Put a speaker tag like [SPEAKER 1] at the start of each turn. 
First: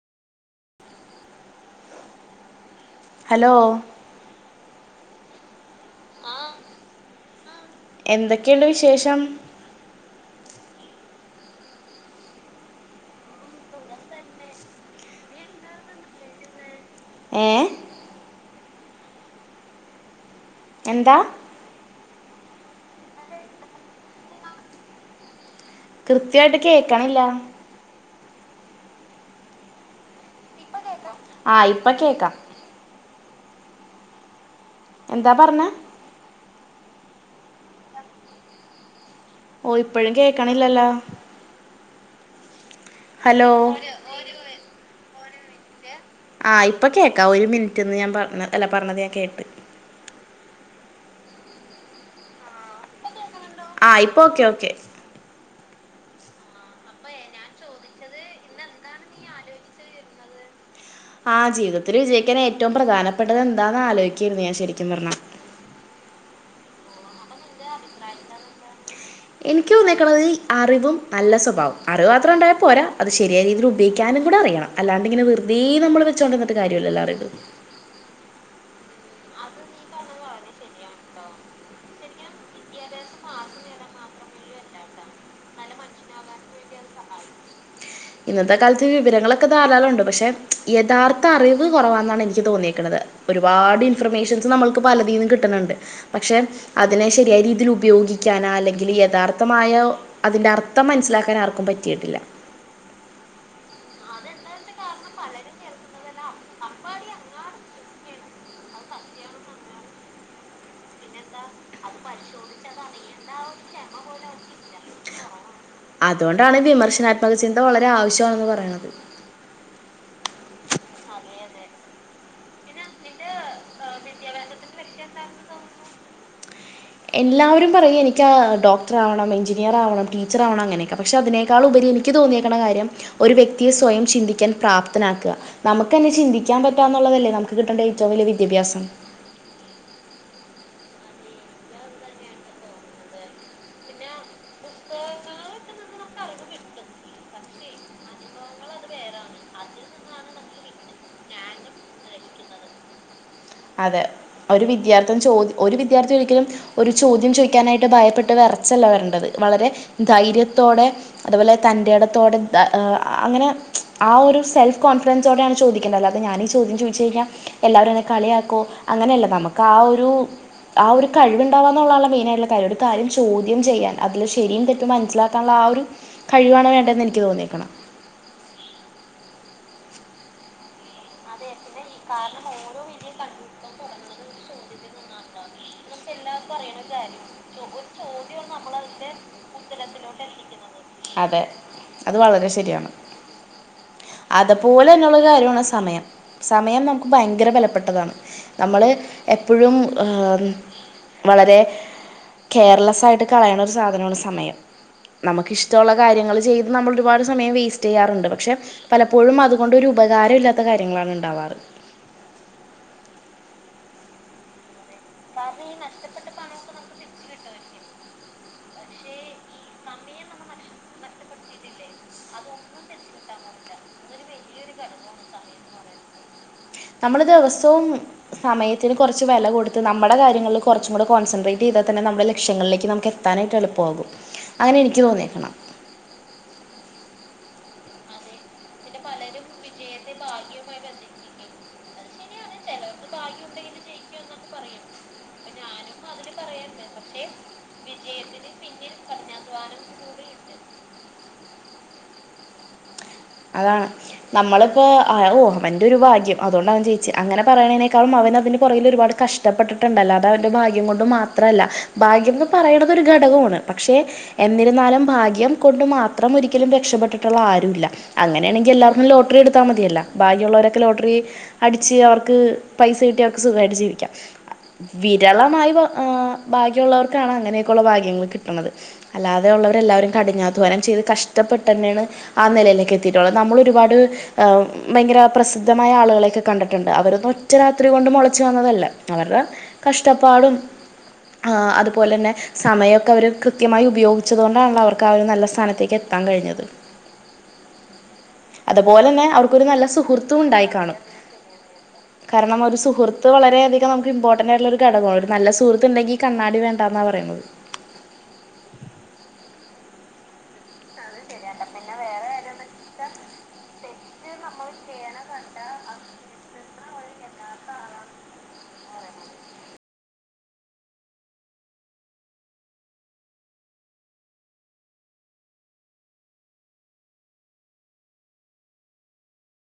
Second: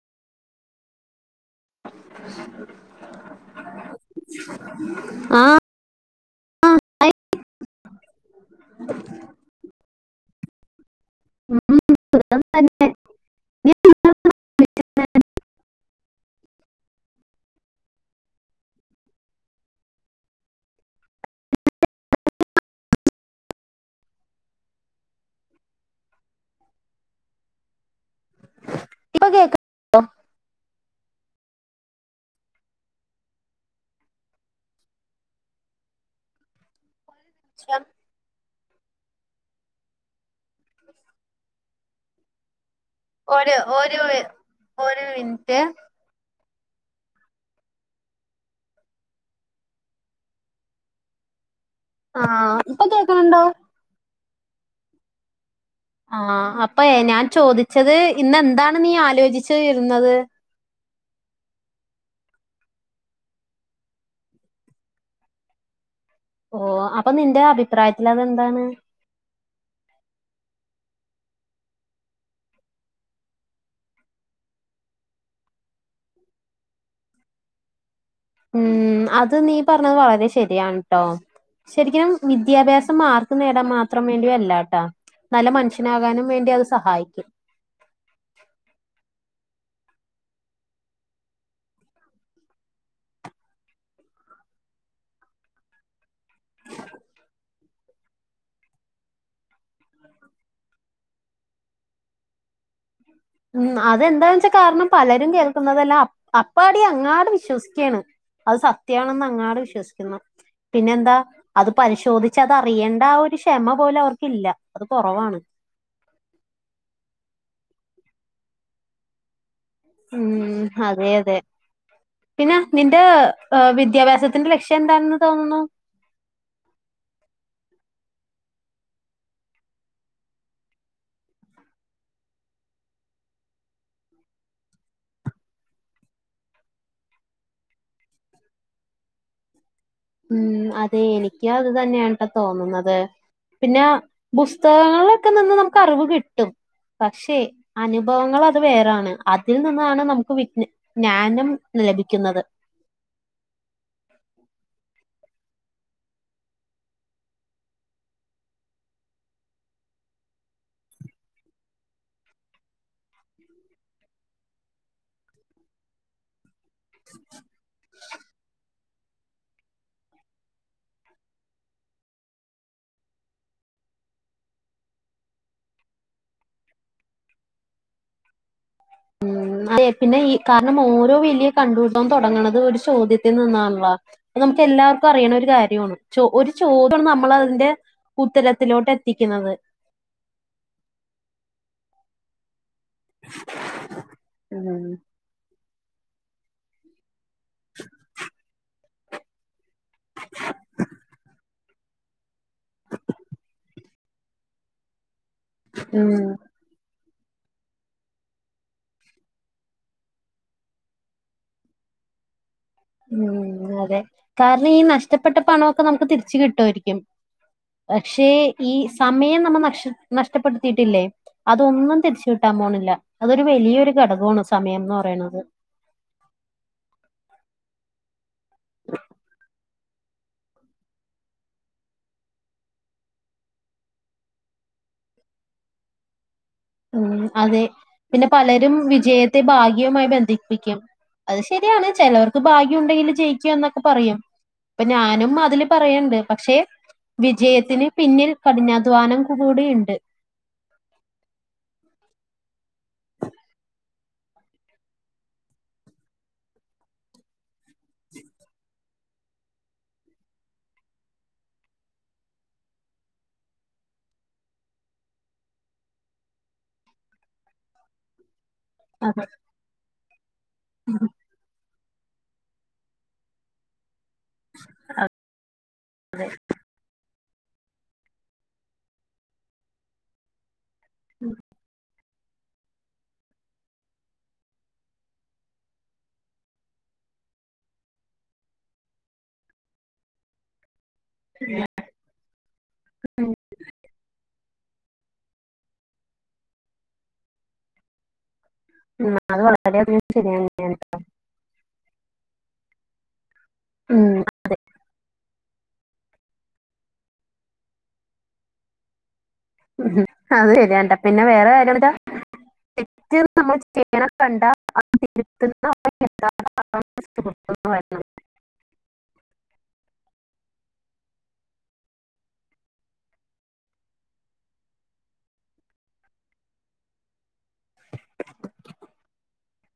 [SPEAKER 1] [unintelligible]
[SPEAKER 2] hello
[SPEAKER 1] ആ ആ
[SPEAKER 2] എന്തൊക്കെയുണ്ട് വിശേഷം
[SPEAKER 1] ഉം സുഖംതന്നെ
[SPEAKER 2] ഏ എന്താ കൃത്യായിട്ട് കേക്കണില്ല
[SPEAKER 1] ഇപ്പൊ കേക്ക
[SPEAKER 2] ആ ഇപ്പം കേക്കാം എന്താ പറഞ്ഞേ ഓ ഇപ്പഴും കേക്കണില്ലല്ലോ
[SPEAKER 1] ഒരു ഒരു ഒരു മിനിറ്റ്
[SPEAKER 2] ആ ഇപ്പം കേക്കാം ഒരു മിനിറ്റ്ന്ന് ഞാൻ പറഞ്ഞ അല്ല പറഞ്ഞത് ഞാൻ കേട്ട്
[SPEAKER 1] ആ ഇപ്പൊ കേക്കണുണ്ടോ
[SPEAKER 2] ആ ഇപ്പൊ ഓക്കെ ഓക്കെ
[SPEAKER 1] ആ അപ്പൊയെ ഞാൻ ചോദിച്ചത് ഇന്നെന്താണ് നീ ആലോചിച്ചു വരുന്നത്
[SPEAKER 2] ആ ജീവിതത്തിൽ വിജയിക്കാൻ ഏറ്റവും പ്രധാനപ്പെട്ടത് എന്താന്ന് ആലോചിക്കാരുന്നു ഞാൻ ശരിക്കും പറഞ്ഞ
[SPEAKER 1] ഓ അപ്പൊ നിന്റെ അഭിപ്രായത്തിൽ അതെന്താണ്
[SPEAKER 2] എനിക്ക് തോന്നിയേക്കണത് അറിവും നല്ല സ്വഭാവവും അറിവ് മാത്രം ഉണ്ടായാൽ പോരാ അത് ശരിയായ രീതിയിൽ ഉപയോഗിക്കാനും കൂടെ അറിയണം അല്ലാണ്ട് ഇങ്ങനെ വെറുതെ നമ്മൾ വെച്ചോണ്ടിരുന്നിട്ട് കാര്യമില്ലലോ അറിവ്
[SPEAKER 1] ഉം അത് നീ പറഞ്ഞത് വളരെ ശരിയാണുട്ടോ ശരിക്കനും വിദ്യാഭ്യാസം മാർക്ക് നേടാൻ മാത്രം വേണ്ടി അല്ലാട്ടാ നല്ല മനുഷ്യനാകാനും വേണ്ടി അത് സഹായിക്കും
[SPEAKER 2] ഇന്നത്തെ കാലത്ത് വിവരങ്ങളൊക്കെ ധാരാളവൊണ്ട് പക്ഷെ യഥാർത്ഥ അറിവ് കൊറവാന്നാണ് എനിക്ക് തോന്നിയേക്കണത് ഒരുപാട് ഇൻഫർമേഷൻസ് നമ്മൾക്ക് പലതിന്ന് കിട്ടുന്നുണ്ട് പക്ഷെ അതിനെ ശരിയായ രീതിയില് ഉപയോഗി ഗിക്കാന അല്ലെങ്കില് യഥാർത്ഥമായ ഒ അതിന്റെ അർത്ഥം മനസിലാക്കാൻ ആർക്കും പറ്റിയിട്ടില്ല
[SPEAKER 1] ഉം അതെന്താന്ന് വെച്ചാ കാരണം പലരും കേൾക്കുന്നതെല്ലാം അപ് അപ്പാടി അങ്ങാട് വിശ്വസിക്കുകയാണ് അത് സത്യവാണെന്ന് അങ്ങാട് വിശ്വസിക്കുന്നു പിന്നെന്താ അത് പരിശോധിച്ച് അതറിയണ്ട ആ ഒരു ക്ഷമ പോലും അവർക്കില്ല അത് കൊറവാണ്
[SPEAKER 2] അതുകൊണ്ടാണ് വിമർശനാത്മക ചിന്ത വളരെ ആവശ്യണെന്ന് പറയണത്
[SPEAKER 1] ഉം അതെ അതെ പിന്നെ നിന്റെ വിദ്യാഭ്യാസത്തിന്റെ ലക്ഷ്യം എന്താണെന്ന് തോന്നുന്നു
[SPEAKER 2] എല്ലാവരും പറയും എനിക്ക് ഡോക്ടറാവണം എഞ്ചിനീയർ ആവണം ടീച്ചറാവണം അങ്ങനെയൊക്കെ പക്ഷെ അതിനേക്കാൾ ഉപരി എനിക്ക് തോന്നിയേക്കണ കാര്യം ഒരു വ്യക്തിയെ സ്വയം ചിന്തിക്കാൻ പ്രാപ്തനാക്കുക നമുക്ക് തന്നെ ചിന്തിക്കാൻ പറ്റാ എന്നുള്ളതല്ലേ നമുക്ക് കിട്ടണ്ട ഏറ്റവും വലിയ വിദ്യാഭ്യാസം
[SPEAKER 1] ഉം അതെ എനിക്ക് അത് തന്നെയാണുട്ടോ തോന്നുന്നത് പിന്നെ പുസ്തകങ്ങളിലൊക്കെ നിന്ന് നമുക്ക് അറിവ് കിട്ടും പക്ഷെ അനുഭവങ്ങൾ അത് വേറാണ് അതിൽ നിന്നാണ് നമുക്ക് വി ജ്ഞാനം ലഭിക്കുന്നത്
[SPEAKER 2] [unintelligible] അതെ ഒരു വിദ്യാർത്ഥി ചോ ഒരു വിദ്യാർഥി ഒരിക്കലും ഒരു ചോദ്യം ചോദിക്കാനായിട്ട് ഭയപ്പെട്ട് വിറച്ചല്ല വരണ്ടത് വളരെ ധൈര്യത്തോടെ അതുപോലെ തൻ്റെടത്തോടെ അങ്ങനെ ആ ഒരു സെൽഫ് കോൺഫിഡ ൻസോഡാണ് ചോദിക്കണ്ടത് അല്ലാത ഞാനീ ചോദ്യം ചോദിച്ചു കഴിഞ്ഞ എല്ലവരും എന്നെ കളിയാക്ക അങ്ങനെയല്ല നമുക്ക് ആ ഒരു ആ ഒരു കഴിവുണ്ടവാന്നുള്ളതാണ് മെയിന ആയിട്ടുള്ള കാര്യ ഒരു കാര്യം ചോദ്യം ചെയ്യാൻ അതില് ശരിയും തെറ്റും മനസ്സിലാക്കാനുള്ള ആ ഒരു കഴിവ് ആണ് വേണ്ടത് എനിക്ക് തോന്നിയെക്കണ്
[SPEAKER 1] ഉം അ പിന്നെ ഈ കാരണം ഓരോ വലിയ കണ്ടുകൂട്ടം തൊടങ്ങണത് ഒരു ചോദ്യത്തിൽ നിന്നാണല്ലോ അ നമുക്ക് എല്ലാവർക്കും അറിയണ ഒരു കാര്യമാണ് ചോ ഒരു ചോദ്യമാണ് നമ്മൾ അതിന്റെ ഉത്തരത്തിലോട്ട് എത്തിക്കുന്നത്
[SPEAKER 2] അതെ അത് വളരെ ശരിയാണ്
[SPEAKER 1] ഉം
[SPEAKER 2] അതപോലെ ന്നു ള്ള കാര്യമാണ് സമയം സമയം നമുക്ക് ഭയങ്കര ബലപ്പെട്ടതാണ് നമ്മള് എപ്പോഴും വളരെ കെയർലൊയിട്ട് കളയണ ഒരു സാധനമാണ് സമയം നമുക്ക് ഇഷ്ടമുള്ള
[SPEAKER 1] ഉം
[SPEAKER 2] കാര്യങ്ങൾ ചെയ്ത് നമ്മൾ ഒരുപാട് സമയം വേസ്റ്റ് ചെയ്യാറുണ്ട് പക്ഷെ പലപ്പോഴും അതുകൊണ്ട്രു ഉപകാരം ഇല്ലാത്ത കാര്യങ്ങളാണ് ഉണ്ടാവാറ് [unintelligible]
[SPEAKER 1] ഉം അതെ കാരണം ഈ നഷ്ടപ്പെട്ട പണൊക്കെ നമുക്ക് തിരിച്ച് കിട്ടുവുമായിരിക്കും പക്ഷേ ഈ സമയം നമ്മ ന നഷ്ടപ്പെടുത്തിയിട്ടില്ലേ അതൊന്നും തിരിച്ചു കിട്ടാമോ അതൊരു വലിയൊ ഒരു ഘടകമാണ് സമയംന്ന് പറയണത്
[SPEAKER 2] നമ്മളത് ദിവസം സമയത്തിന് കുറച്ച് വില കൊടുത്ത് നമ്മുടെ കാര്യങ്ങളിൽ കുറച്ചും കൂടെ കോൺസെട്രേറ്റ് ചെയ്താൽ തന്നെ നമ്മുടെ ലക്ഷങ്ങളിലേക്ക്നമ്മ നമുക്ക് എത്താനായിട്ട് എളുപ്പമാകും അങ്ങനെ എനിക്ക് തോന്നക്കണം
[SPEAKER 1] ഉം അതെ പിന്നെ പലരും വിജയത്തെ ഭാഗ്യവുമായി ബന്ധിപ്പിക്കും അത് ശരിയാണ് ചിലവർക്ക് ഭാഗ്യം ഉണ്ടെങ്കില് ജയിക്കുവ എന്നൊക്കെ പറയും ഇപ്പൊ ഞാനും അതില് പറയണ്ട് പക്ഷേ വിജയത്തിന് പിന്നില് കഠിനാധ്വാനം കൂടെയുണ്ട്
[SPEAKER 2] [unintelligible] അതാണ് നമ്മളിപ്പ ഓ അവന്റെ ഒരു ഭാഗ്യം അതുകൊണ്ട അവൻ ജയിച്ച അങ്ങനെ പറയണതിനേക്കാളും അവ അതിന് പുറെകിൽ ഒരുപാട് കഷ്ടപ്പെട്ടിട്ടുണ്ട് അ ല്ലാതെ അവന്റെ ഭാഗ്യാം കൊണ്ട് മാത്രല്ല ഭാഗ്യം എന്ന്പറയുന്നത് ഒരു ഘ ടകം പക്ഷെ എന്നിരുന്നാലും ഭാഗ്യം കൊണ്ട് മാത്രം ഒരിക്കലും രക്ഷപ്പെെട്ടിട്ടുള്ള ആരുല്ല അങ്ങനെയാണെങ്കിൽ എല്ലാവരും
[SPEAKER 1] അതെ
[SPEAKER 2] ലോട്ടറി എടുത്താൽ മതിയല്ലോ ഭാഗ്യം മു ള്ളവരൊക്കെ ലോട്ടറി അടിച്ച് അവർക്ക് പൈസ കിട്ടി അവർക്ക് സുഖമായിട്ട് വിരളമായി ബാാക്കിയുള്ളവർ ാണ് അങ്ങനെയൊക്കെ ഉള്ള ഭാഗ്യ ങ്ങൾ കിട്ടണത് അല്ലാതെയുള്ളവരെല്ലാവരും കഠിനാധ്വാനം ചെയ്ത് കഷ്ടപ്പെട്ട് തന്നെയാണ് ആ നിലയിലേക്ക് എ നമ്മൾ ഒരുപാട്് ഭയങ്കര പ്രസിദ്ധമായ ആളുകളെയൊക്കെ കണ്ടിട്ടുണ്ട് അവരൊന്ന ഒറ്റ രാത്രി കൊണ്ട് മുളച്ച്ു വന്നതല്ല അവരുടെ കഷ്ടപ്പാടും അതുപോലെ തന്നെ സമയമൊക്കെ അവര് കൃത്യമായി ഉപയോഗിച്ച ഉച്ചതുകൊണ്ടാണല്ലോ അവര്ക്ക് അവര് നല്ല സ്ഥാനത്തേക്ക് എത്താൻ കഴിഞ്ഞത് അതുപോലെ
[SPEAKER 1] ഉം,
[SPEAKER 2] തന്നെ
[SPEAKER 1] അത്
[SPEAKER 2] അവർക്കൊരു നല്ല
[SPEAKER 1] വളരെയധികം
[SPEAKER 2] സുഹൃത്തും
[SPEAKER 1] ശരിയാണ് ഞാൻ
[SPEAKER 2] ഉണ്ടായിക്കാണും കാരണം ഒരു സുഹൃത്ത് വളരെയധികം നമു
[SPEAKER 1] ഉം
[SPEAKER 2] ഇമ്പോർട്ടന്റ ആയിട്ടുള്ള ഒരു ഘടകമാണ് ഒരു നല്ല സുഹൃത്തുണ്ടെങ്കി കണ്ണാടി വേണ്ടന്നാ പറയുന്നത്
[SPEAKER 1] ഉ അത് ശരിയണ്ടാ പിന്നെ വേറെ കാര്യം എന്താ തെറ്റ് നമ്മൾ ചെയണം കണ്ട അ തിരുത്തുന്ന എന്ത [unintelligible] [unintelligible]
[SPEAKER 2] [unintelligible]